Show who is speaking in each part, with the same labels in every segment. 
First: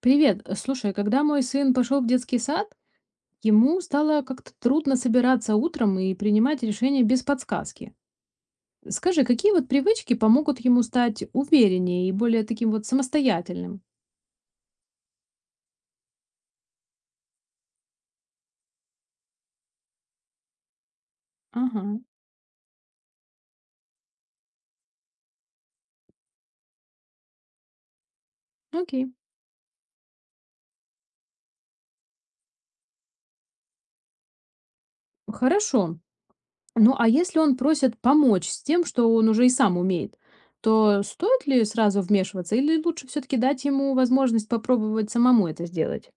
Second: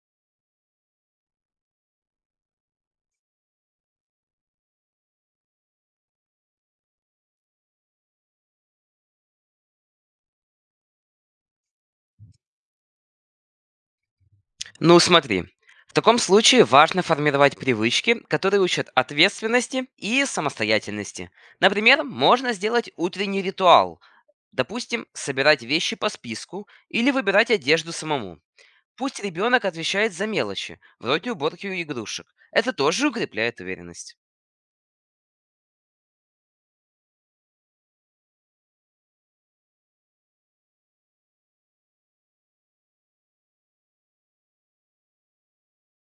Speaker 1: Привет. Слушай, когда мой сын пошел в детский сад, ему стало как-то трудно собираться утром и принимать решения без подсказки. Скажи, какие вот привычки помогут ему стать увереннее и более таким вот самостоятельным?
Speaker 2: Ну, смотри. В таком случае важно формировать привычки, которые учат ответственности и самостоятельности.
Speaker 1: Ага,
Speaker 2: Например, можно сделать утренний ритуал. Допустим, собирать вещи по списку или выбирать одежду самому.
Speaker 1: окей.
Speaker 2: Пусть ребенок отвечает за мелочи, вроде уборки игрушек. Это тоже укрепляет уверенность.
Speaker 1: Хорошо. Ну а если он просит помочь с тем, что он уже и сам умеет, то стоит ли сразу вмешиваться или лучше все-таки дать ему возможность попробовать самому это сделать?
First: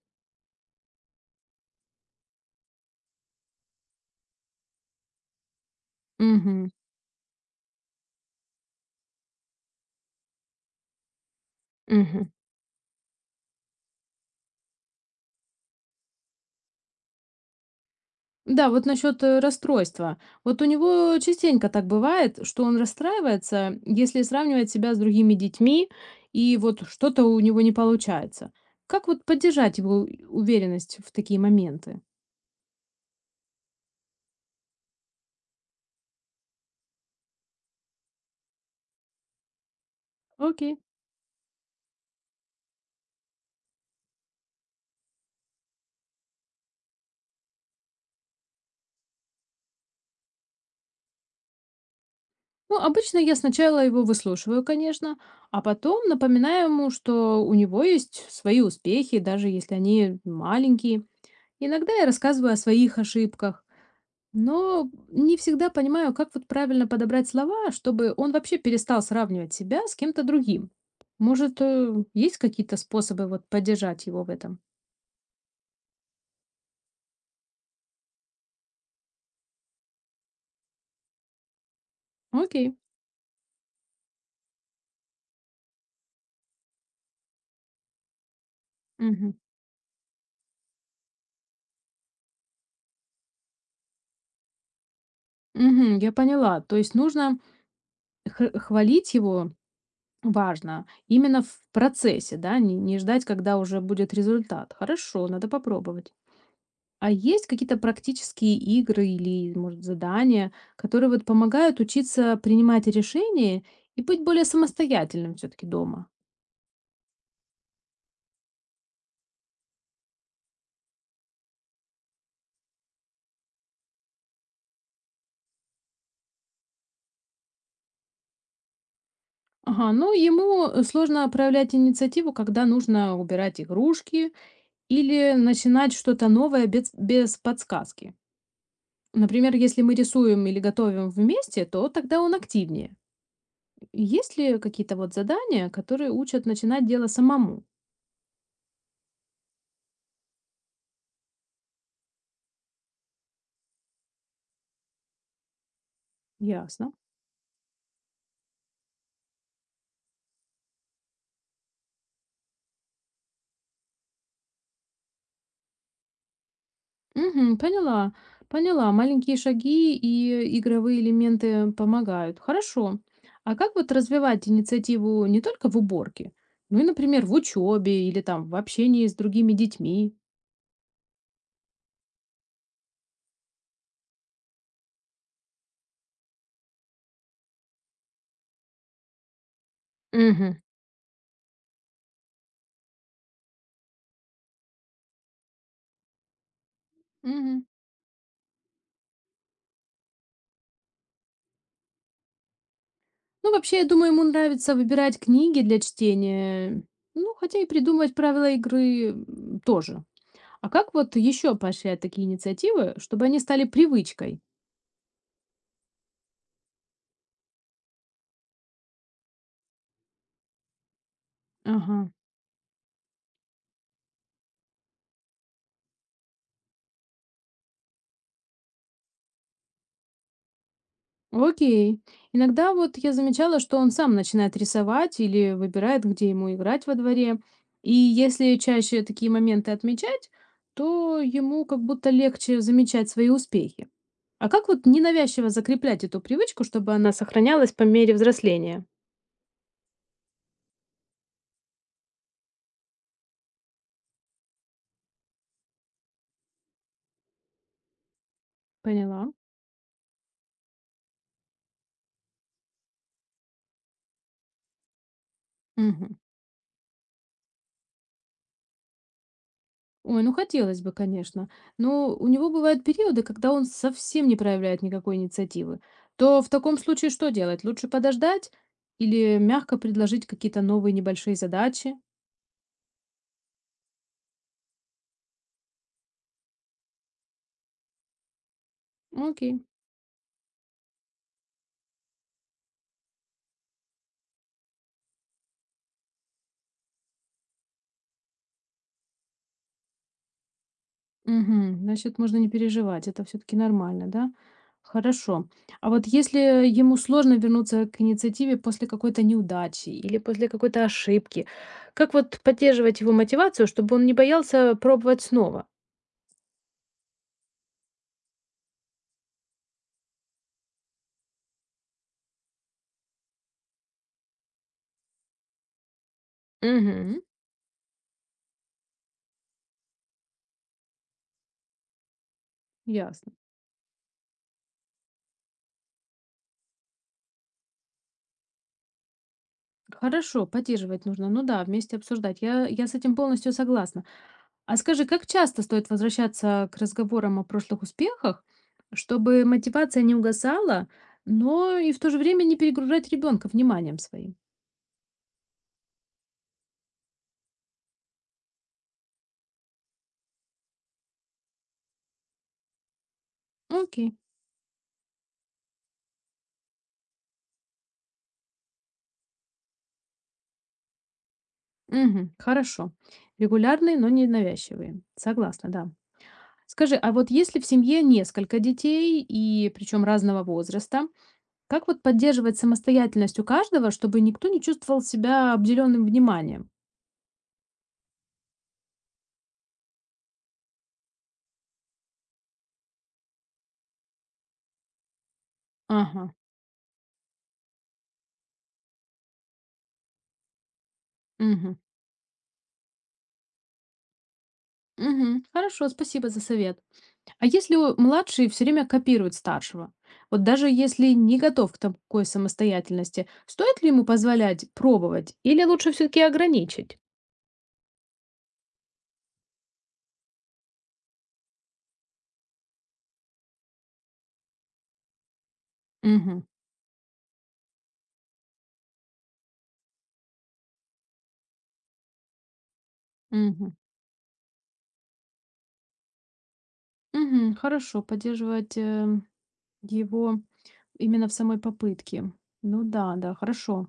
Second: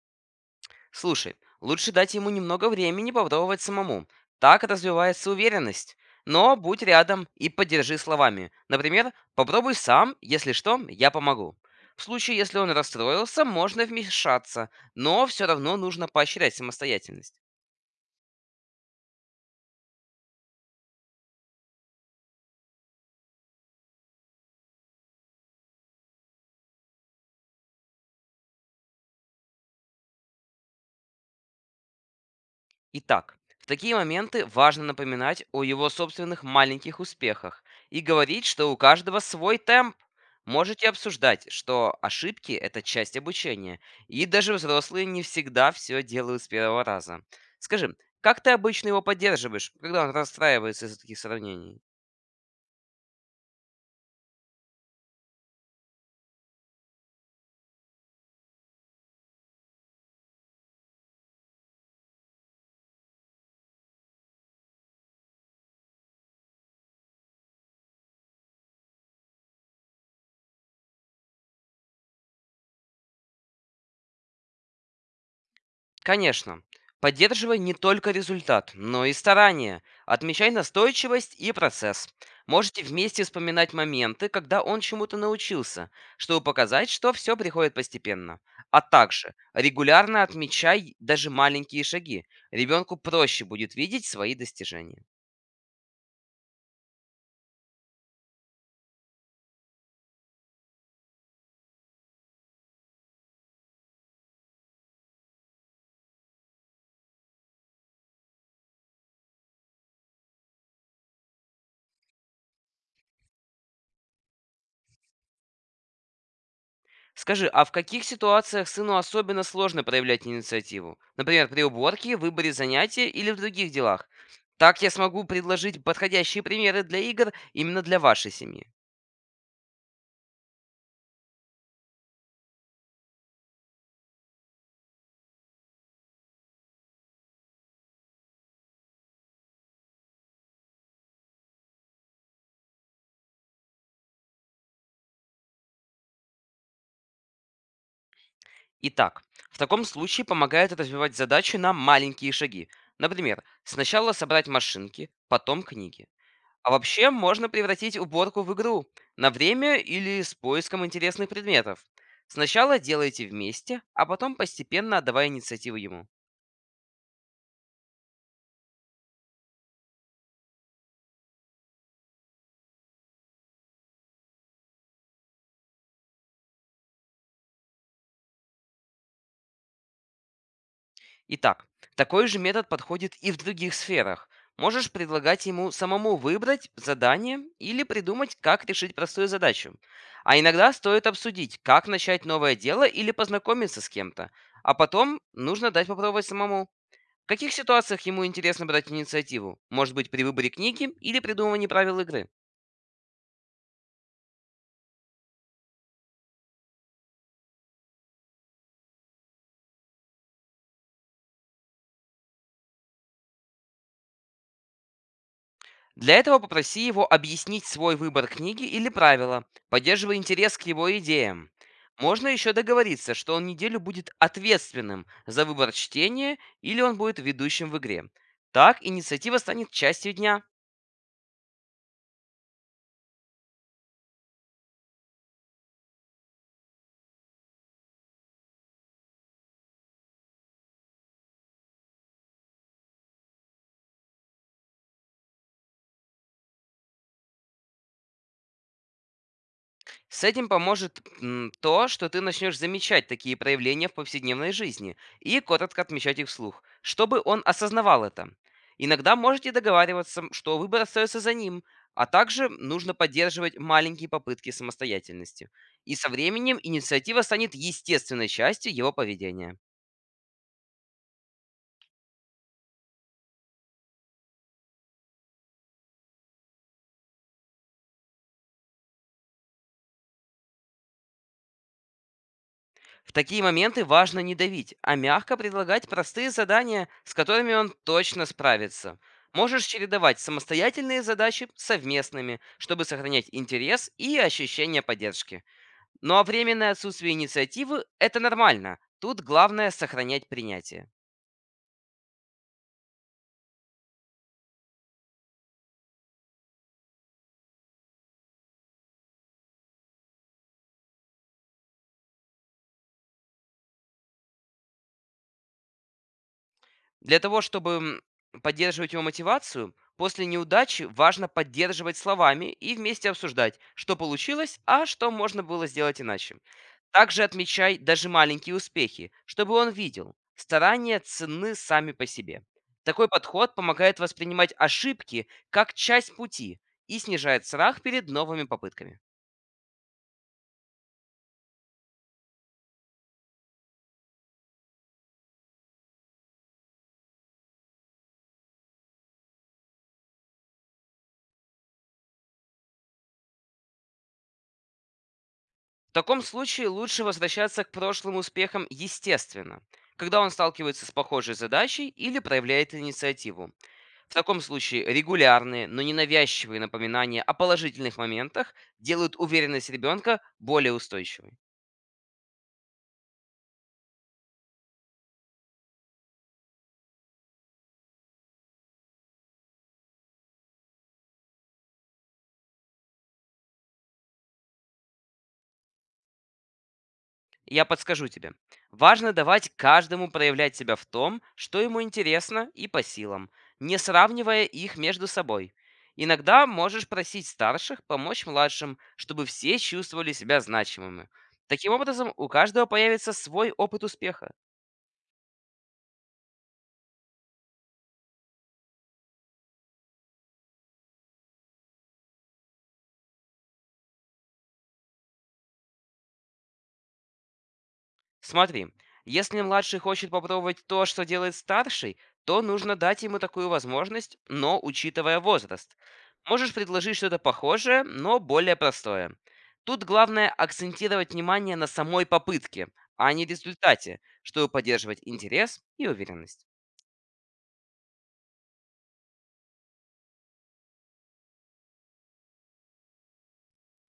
Speaker 2: Слушай, лучше дать ему немного времени попробовать самому. Так развивается уверенность. Но будь рядом и поддержи словами. Например, попробуй сам, если что, я помогу. В
Speaker 1: Угу.
Speaker 2: случае, если он расстроился, можно вмешаться, но все равно нужно поощрять самостоятельность.
Speaker 1: Да, вот насчет расстройства. Вот у него частенько так бывает, что он расстраивается, если сравнивает себя с другими детьми, и вот что-то у него не получается. Как вот поддержать его уверенность в такие моменты?
Speaker 2: Итак, в такие моменты важно напоминать о его собственных маленьких успехах и говорить, что у каждого свой темп.
Speaker 1: Окей.
Speaker 2: Можете обсуждать, что ошибки– это часть обучения, и даже взрослые не всегда все делают с первого раза. Скажи, как ты обычно его поддерживаешь, когда он расстраивается из-за таких сравнений?
Speaker 1: Ну, обычно я сначала его выслушиваю, конечно, а потом напоминаю ему, что у него есть свои успехи, даже если они маленькие. Иногда я рассказываю о своих ошибках. Но не всегда понимаю, как вот правильно подобрать слова, чтобы он вообще перестал сравнивать себя с кем-то другим. Может, есть какие-то способы вот поддержать его в этом?
Speaker 2: Конечно. Поддерживай не только результат, но и старания. Отмечай настойчивость и процесс.
Speaker 1: Окей.
Speaker 2: Можете вместе вспоминать моменты, когда он чему-то научился, чтобы показать, что все приходит постепенно. А также
Speaker 1: Мгм.
Speaker 2: регулярно отмечай даже маленькие шаги. Ребенку проще будет видеть свои достижения.
Speaker 1: Мгм, я поняла. То есть нужно хвалить его важно именно в процессе, да, не ждать, когда уже будет результат. Хорошо, надо попробовать. А есть какие-то практические игры или, может, задания, которые вот помогают учиться принимать решения и быть более самостоятельным все-таки дома?
Speaker 2: Скажи, а в каких ситуациях сыну особенно сложно проявлять инициативу? Например, при уборке, выборе занятия или в других делах? Так я смогу предложить подходящие примеры для игр именно для вашей семьи.
Speaker 1: Ага, ну ему сложно проявлять инициативу, когда нужно убирать игрушки или начинать что-то новое без подсказки. Например, если мы рисуем или готовим вместе, то тогда он активнее. Есть ли какие-то вот задания, которые учат начинать дело самому?
Speaker 2: Итак, в таком случае помогает развивать задачу на маленькие шаги. Например, сначала собрать машинки, потом книги. А
Speaker 1: Ясно.
Speaker 2: вообще можно превратить уборку в игру на время или с поиском интересных предметов. Сначала делайте вместе, а потом постепенно отдавая инициативу ему.
Speaker 1: Мгм. Поняла, поняла. Маленькие шаги и игровые элементы помогают. Хорошо. А как вот развивать инициативу не только в уборке, ну и, например, в учебе или там в общении с другими детьми?
Speaker 2: Итак, такой же метод подходит и в других сферах. Можешь предлагать ему самому выбрать задание или придумать, как решить простую задачу. А
Speaker 1: Мгм.
Speaker 2: иногда стоит обсудить, как начать новое дело или познакомиться с кем-то. А потом нужно дать попробовать самому. В каких
Speaker 1: Мгм.
Speaker 2: ситуациях ему интересно брать инициативу? Может быть, при выборе книги или придумывании правил игры?
Speaker 1: Ну, вообще, я думаю, ему нравится выбирать книги для чтения, ну, хотя и придумывать правила игры тоже. А как вот еще поощрять такие инициативы, чтобы они стали привычкой?
Speaker 2: Для этого попроси его объяснить свой выбор книги или правила, поддерживая интерес к его идеям.
Speaker 1: Ага.
Speaker 2: Можно еще договориться, что он неделю будет ответственным за выбор чтения или он будет ведущим в игре. Так инициатива станет частью дня.
Speaker 1: Окей. Иногда вот я замечала, что он сам начинает рисовать или выбирает, где ему играть во дворе. И если чаще такие моменты отмечать, то ему как будто легче замечать свои успехи. А как вот ненавязчиво закреплять эту привычку, чтобы она сохранялась по мере взросления?
Speaker 2: С этим поможет то, что ты начнешь замечать такие проявления в повседневной жизни и коротко отмечать их вслух, чтобы он осознавал это. Иногда
Speaker 1: Поняла.
Speaker 2: можете договариваться, что выбор остается за ним, а также нужно поддерживать маленькие попытки самостоятельности. И со
Speaker 1: Мгм.
Speaker 2: временем инициатива станет естественной частью его поведения.
Speaker 1: Ой, ну хотелось бы, конечно. Но у него бывают периоды, когда он совсем не проявляет никакой инициативы. То в таком случае что делать? Лучше подождать или мягко предложить какие-то новые небольшие задачи?
Speaker 2: В такие моменты важно не давить, а мягко предлагать простые задания, с которыми он точно справится.
Speaker 1: Ну, окей.
Speaker 2: Можешь чередовать самостоятельные задачи с совместными, чтобы сохранять интерес и ощущение поддержки. Ну а временное отсутствие инициативы– это нормально. Тут главное сохранять принятие.
Speaker 1: Мгм. Значит, можно не переживать. Это все-таки нормально, да? Хорошо. А вот если ему сложно вернуться к инициативе после какой-то неудачи или после какой-то ошибки, как вот поддерживать его мотивацию, чтобы он не боялся пробовать снова?
Speaker 2: Для того, чтобы поддерживать его мотивацию, после неудачи важно поддерживать словами и вместе обсуждать, что получилось, а что можно было сделать иначе.
Speaker 1: Угу.
Speaker 2: Также отмечай даже маленькие успехи, чтобы он видел. Старания ценны сами по себе. Такой
Speaker 1: Ясно.
Speaker 2: подход помогает воспринимать ошибки как часть пути и снижает страх перед новыми попытками.
Speaker 1: Хорошо, поддерживать нужно. Ну да, вместе обсуждать. Я с этим полностью согласна. А скажи, как часто стоит возвращаться к разговорам о прошлых успехах, чтобы мотивация не угасала, но и в то же время не перегружать ребенка вниманием своим?
Speaker 2: В таком случае лучше возвращаться к прошлым успехам естественно, когда он сталкивается с похожей задачей или проявляет инициативу.
Speaker 1: Окей.
Speaker 2: В таком случае регулярные, но ненавязчивые напоминания о положительных моментах делают уверенность ребенка более устойчивой.
Speaker 1: Мгм. Хорошо. Регулярные, но не навязчивые. Согласна, да. Скажи, а вот если в семье несколько детей, и причем разного возраста, как вот поддерживать самостоятельность у каждого, чтобы никто не чувствовал себя обделенным вниманием?
Speaker 2: Я подскажу тебе. Важно давать каждому проявлять себя в том, что ему интересно и по силам, не сравнивая их между собой.
Speaker 1: Ага.
Speaker 2: Иногда можешь просить старших помочь младшим, чтобы все чувствовали себя значимыми. Таким
Speaker 1: Мгм.
Speaker 2: образом, у каждого появится свой опыт успеха.
Speaker 1: Мгм. Хорошо, спасибо за совет. А если младший все время копирует старшего? Вот даже если не готов к такой самостоятельности, стоит ли ему позволять пробовать или лучше все-таки ограничить?
Speaker 2: Смотри, если младший хочет попробовать то, что делает старший, то нужно дать ему такую возможность, но учитывая возраст.
Speaker 1: Мгм.
Speaker 2: Можешь предложить что-то похожее, но более простое. Тут главное акцентировать внимание на самой попытке, а не
Speaker 1: Мгм.
Speaker 2: результате, чтобы поддерживать интерес и уверенность.
Speaker 1: Мгм. Хорошо, поддерживать его именно в самой попытке. Ну да, да, хорошо.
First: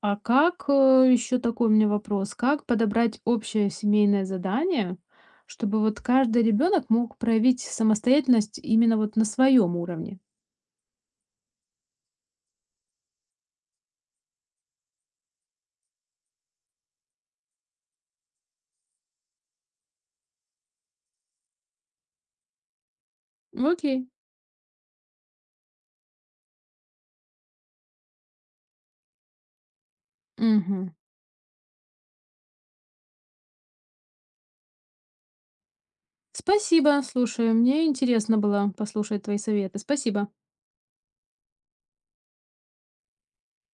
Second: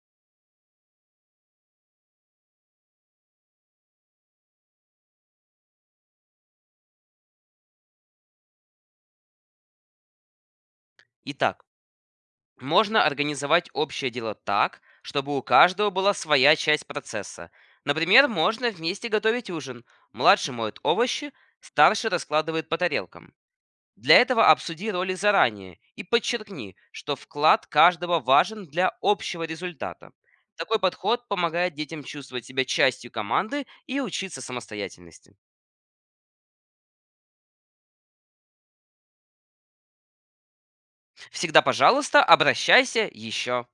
Speaker 1: А как, еще такой у меня вопрос, как подобрать общее семейное задание, чтобы вот каждый ребенок мог проявить самостоятельность именно вот на своем уровне?
Speaker 2: Итак, можно организовать общее дело так, чтобы у каждого была своя часть процесса. Например, можно вместе готовить ужин. Младший моет овощи, старший раскладывает по тарелкам.
Speaker 1: Окей.
Speaker 2: Для этого обсуди роли заранее и подчеркни, что вклад каждого важен для общего результата. Такой
Speaker 1: Мгм.
Speaker 2: подход помогает детям чувствовать себя частью команды и учиться самостоятельности.
Speaker 1: Спасибо, слушай, мне интересно было послушать твои советы. Спасибо.
Speaker 2: Всегда, пожалуйста, обращайся еще.